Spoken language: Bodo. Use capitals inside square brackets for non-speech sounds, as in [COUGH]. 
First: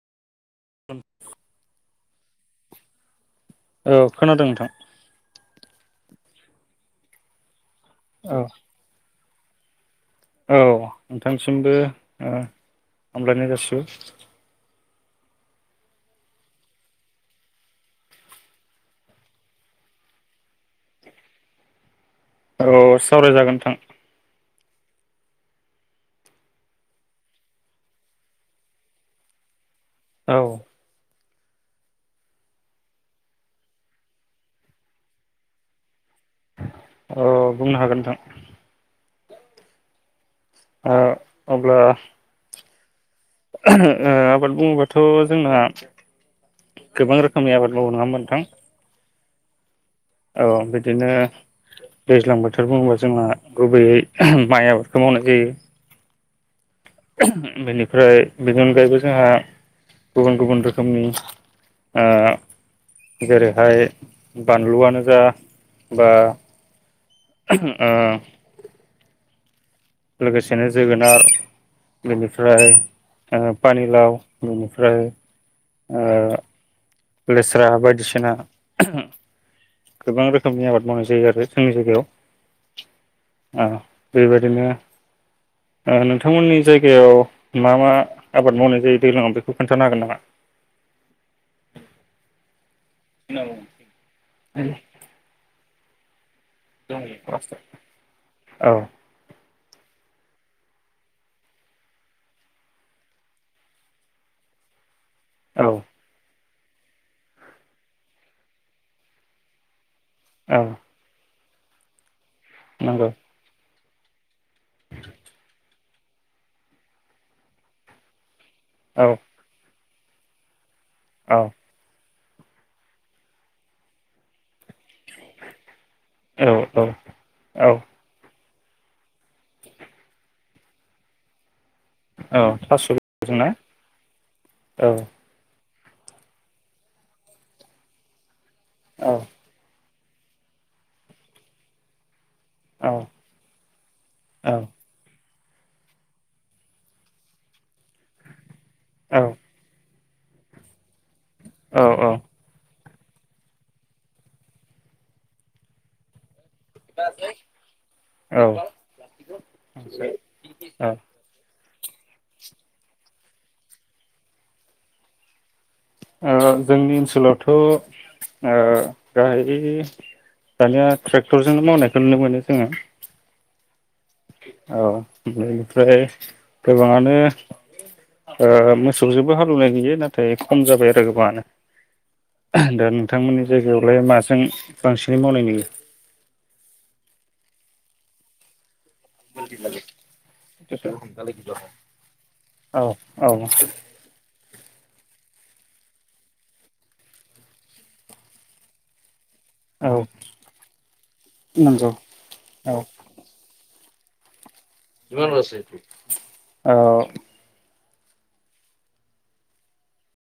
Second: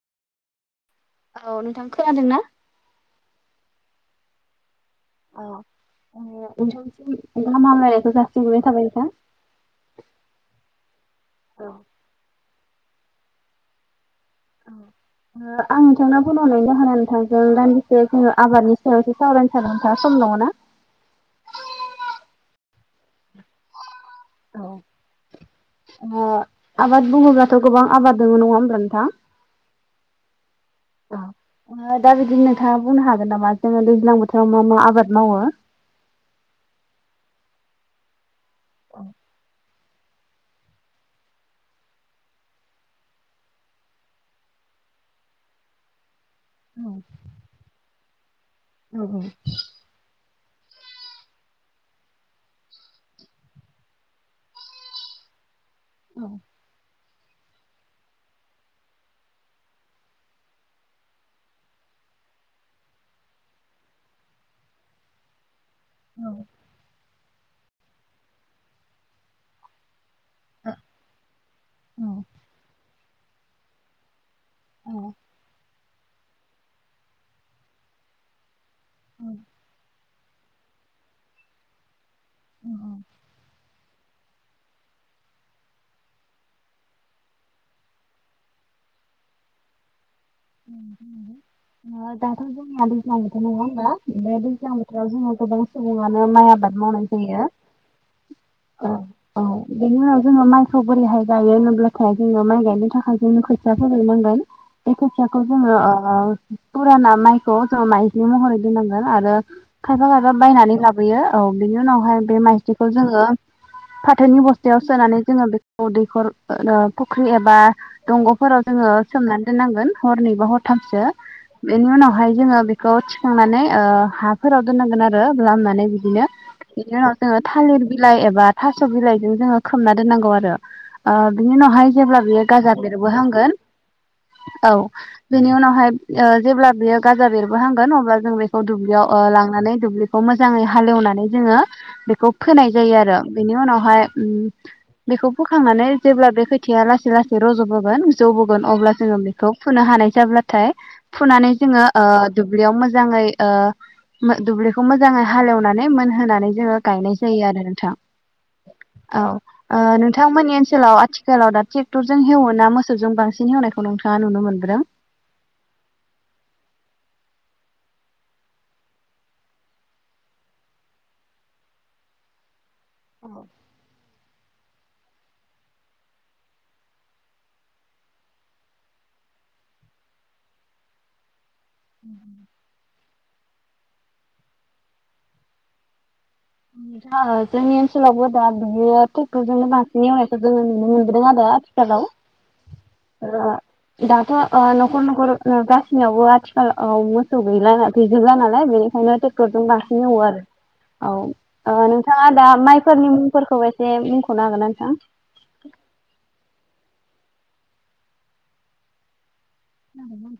[INAUDIBLE] औ नोंथां खोनादोंना? औ खोनादों नोंथां [UNINTELLIGIBLE] ना मामलायनायखौ औ जााससि मोनाय थाबाय नोंथां औ नोंथांसिमबो हामब्लायनाय जासिबाय आं नोंथाङाव फनाव नायनो होना नोंथांजों दान्दिसे जोङो आबादनि सेरायावसो सावरायनो सानो नोंथाङा सम दङ' ना औ सावरायजागोन नोंथां औ आबाद बुङोब्लाथ' गोबां आबाद दङ नङा होमब्ला नोंथां औ दा बिदिनो नोंथाङा बुंनो हागोन नामा जोङो दैज्लां बोथोराव मा मा आबाद मावो अ बुंनो हागोन नोंथां औ ओ अब्ला ओ आबाद बुङोबाथ' जोंना गोबां रोखोमनि आबाद मावो नङा होमबा नोथां औ औ बिदिनो दैज्लां बोथोर बुङोबा जोंहा गुबैयै माइ आबादखौ मावनाय जायो। औ बेनिफ्राय बेनि अनगायैबो जोंहा गुबुन गुबुन रोखोमनि ओ जेरैहाय बानलुआनो जा बा ओ लोगोसेनो जोगोनार बेनिफ्राय ओ पानिलाव बेनिफ्राय ओ लेस्रा बायदिसिना [INAUDIBLE] गोबां रोखोमनि आबाद मावनाय जायो आरो जोंनि जायगायाव। [INAUDIBLE] ओ बेबायादिनो ओ नोंथांमोननि जायगायाव मा मा आबाद मावनाय जायो दैज्लांव बेखौ खोन्थानो हागोन नामा? [UNINTELLIGIBLE] दा जोंहा दैज्लां बोथोर नङा होनोमबा। बे दैज्लां बोथोर आव जोंहा गोबां सुबुङानो माइ माइ आबाद मावनाय जायो। औ औ बेनि उनाव जोङो माइखौ बोरैहाय गायो होनोब्लाथाय जोङो माइ गायनो थाखाय जोंङो खोथिया फोनोनांगोन। थाखौ औ जोंङो ओ फुराना माइखौ जों माइग्लिमहरै दोननांगोन आरो खायफा खायफा औ बायनानै लाबोयो। औ बिनो नावहाय बे माइज्लिखौ नंगौ जोंङो फाथोनि बस थोयाव सोनानै जोंङो बे अ दैखर ओ फुख्रि ए बा दंग' फोराव जोंङो औ सोमनानै दोननांगोन। हरनै बा हर थामसो औ बेनि उनावहाय जोंङो बेखौ थिखांनानै ओ हा फोराव दोननांगोन आरो लामनानै दिनो औ बिनि औ उनाव जोंङो औ थालिर बिलाइ एबा थास' बिलाइजों जोंङो खोमना दोननांगौ आरो ओ बिनि उनाव हाय जेब्ला औ बेयो गाजा थास' ना बेरबोहांगोन औ बेनि उनावहाय ओ जेब्ला बियो गाजा बेरबोहांगोन अब्ला जों बे ओ दुब्लियाव औ औ ओ लांनानै दुब्लि खौ मोजांङै हालेवनानै जोंङो बेखौ फोनाय औ जायो आरो, बेनि उनावहाय ओम बेखौ फोखांनानै जेब्ला बे खोथाया लासै लासै रज'बोगोन जौबो गोन अब्ला जोंङो औ बेखौ हानाय जाब्लाथाय फुनानै जोंङो ओ औ औ दुब्लियाव मो जांङै ओ मो दुब्लिखौ मोजांङै हालेवनानै मोनहोनानै जोंङो गायनाय जायो आरो नोंथां। औ ओ नोंथांमोननि ओनसोलाव आथिखालाव दा थिब टरजों हेवो ना मोसौजों बांसिन हेवनायखौ नोंथांङा नुनो मोन बोदों? ओ जोंनि ओनसोलावथ ओ गाहायै दानिया ट्रेक्टरजोंनो मावनायखौ नुनो मोनो जोंङो। अ ओ बेनिफ्राय गोबांङानो ओ मोसौजोंबो हालेवनाय नुयो नाथाय खम जाबाय आरो गोबांङानो। दा नोंथांमोननि जायगायावलाय माजों बांसिनै मावनाय नुङो? [UNINTELLIGIBLE] जोंनि ओनसोलावबो दा बियो ट्रेक्टरजोंनो बांसिननि एवनायखौ जोंङो नुनो मोनबोदों आरो आथिखालाव, औ औ ओ दाथ ओ नखर नखर नो गासैनावबो आथिखाल ओ मोसौ गैला गैजोला नालाय बेनिखायनो टेक टरजों औ बांसिन एवो आरो औ। ओ नंगौ नोंथाङा दा औ माइफोरनि मुंफोरखौ एसे मुंख'नो हागोनना औ। [INAUDIBLE]